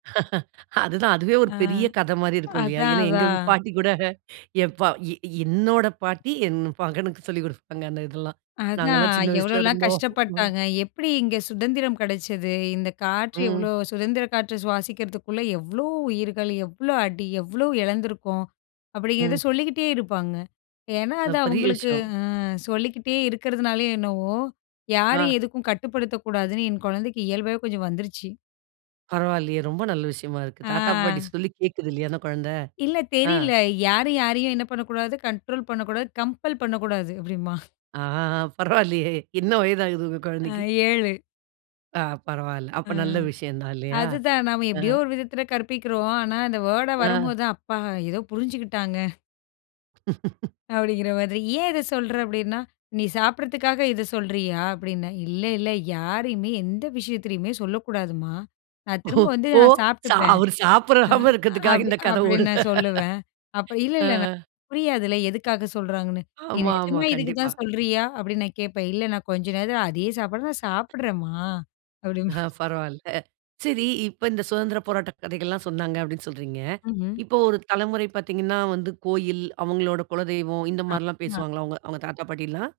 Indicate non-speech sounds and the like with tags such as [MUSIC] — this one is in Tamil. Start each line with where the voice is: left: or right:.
right: அதுதான். அதுவே ஒரு
left: ஆ.
right: பெரிய கத மாரி இருக்கும். இல்லையா?
left: அதான்,
right: ஏன்னா, எங்க ம்
left: அதான்.
right: பாட்டி கூட என் பா எ என்னோட பாட்டி, என் மகனுக்கு சொல்லிக்குடுப்பாங்க, அந்த இதெல்லாம்.
left: அதான்.
right: "நாங்கெல்லாம் சின்ன வயசுல
left: எவ்வளோல்லாம்
right: இருந்தோம்." ம்.
left: கஷ்டப்பட்டாங்க? எப்படி இங்க சுதந்திரம் கிடைச்சது? இந்த காற்று எவ்வளோ
right: ம்.
left: சுதந்திர காற்று சுவாசிக்கிறதுக்குள்ள எவ்வளோ உயிர்கள்? எவ்வளோ அடி? எவ்வளோ இழந்துருக்கோம்? அப்படிங்கிறத
right: ம்.
left: சொல்லிக்கிட்டே இருப்பாங்க. ஏன்னா
right: ஆ.
left: அது
right: பெரிய
left: அவங்களுக்கு
right: விஷயம்.
left: ஆ. சொல்லிக்கிட்டே இருக்கிறதுனாலயோ என்னவோ,
right: ஆ.
left: யாரும் எதுக்கும் கட்டுப்படுத்தக்கூடாதுன்னு என் கொழந்தைக்கு இயல்பாவே கொஞ்சம் வந்துருச்சு.
right: பரவாயில்லையே! ரொம்ப நல்ல விஷயமா இருக்கு. தாத்தா, பாட்டி
left: ஆ.
right: சொல்லி கேட்குது. இல்லையா? அந்த குழந்தை.
left: இல்ல,
right: ஆ.
left: தெரியல. "யாரும் யாரையும் என்ன பண்ண கூடாது? கண்ட்ரோல் பண்ண கூடாது, கம்பெல் பண்ணக்கூடாது." அப்படிம்பான்.
right: ஆ, ஆ. பரவாயில்லையே! என்ன வயதாகுது உங்க
left: ஆ.
right: குழந்தைக்கு?
left: 7.
right: ஆ. பரவாயில்ல.
left: ஆ.
right: அப்ப நல்ல விஷயம் தான். இல்லையா!
left: அதுதான், நம்ம
right: ஆ.
left: எப்படியோ ஒரு விதத்துல கற்பிக்கிறோம். ஆனா, அந்த வேர்ட
right: ஆ.
left: வரும்போது தான், "அப்பா! ஏதோ புரிஞ்சுக்கிட்டாங்க."
right: [LAUGHS]
left: அப்படிங்கிற மாதிரி. "ஏன் இத சொல்ற? அப்படின்னா நீ சாப்பிட்டறதுக்காக இத சொல்றியா?" அப்படின்னேன். "இல்ல, இல்ல. யாரையுமே எந்த விஷயத்திலயுமே சொல்லக்கூடாதும்மா! நான்
right: ஓ
left: திரும்ப வந்து,
right: ஓ!
left: நான்
right: சா
left: சாப்டுப்பேன்."
right: அவரு
left: ஆ.
right: சாப்பிடாம இருக்கறதுக்காக
left: அப்படி
right: இந்த கத
left: அப்படின்னு
right: ஓடுது.
left: நான் சொல்லுவேன். அப்ப இல்ல,
right: ஆ.
left: இல்ல. ந புரியாதுல்ல, எதுக்காக சொல்றாங்கன்னு. "நீ
right: ஆமா, ஆமா.
left: நிஜமா இதுக்கு
right: கண்டிப்பா.
left: தான் சொல்றியா?" அப்படின்னு நான் கேட்பேன். "இல்ல. நான் கொஞ்ச நேரம் அதே சாப்பாட நான் சாப்பிடறேன்மா!"
right: ஆ,
left: அப்படின்பான்.
right: பரவாயில்ல. சரி! இப்ப இந்த சுதந்திர போராட்ட கதைகள்லாம் சொன்னாங்க, அப்படின்னு சொல்றீங்க.
left: ம்ஹ்ம்.
right: இப்போ ஒரு தலைமுறை பார்த்தீங்கனா, வந்து கோயில், அவங்களோட குலதெய்வம் இந்த
left: ஆ
right: மாரில்லாம்
left: மா.
right: பேசுவாங்களா? உங்க அவங்க தாத்தா, பாட்டில்லாம்?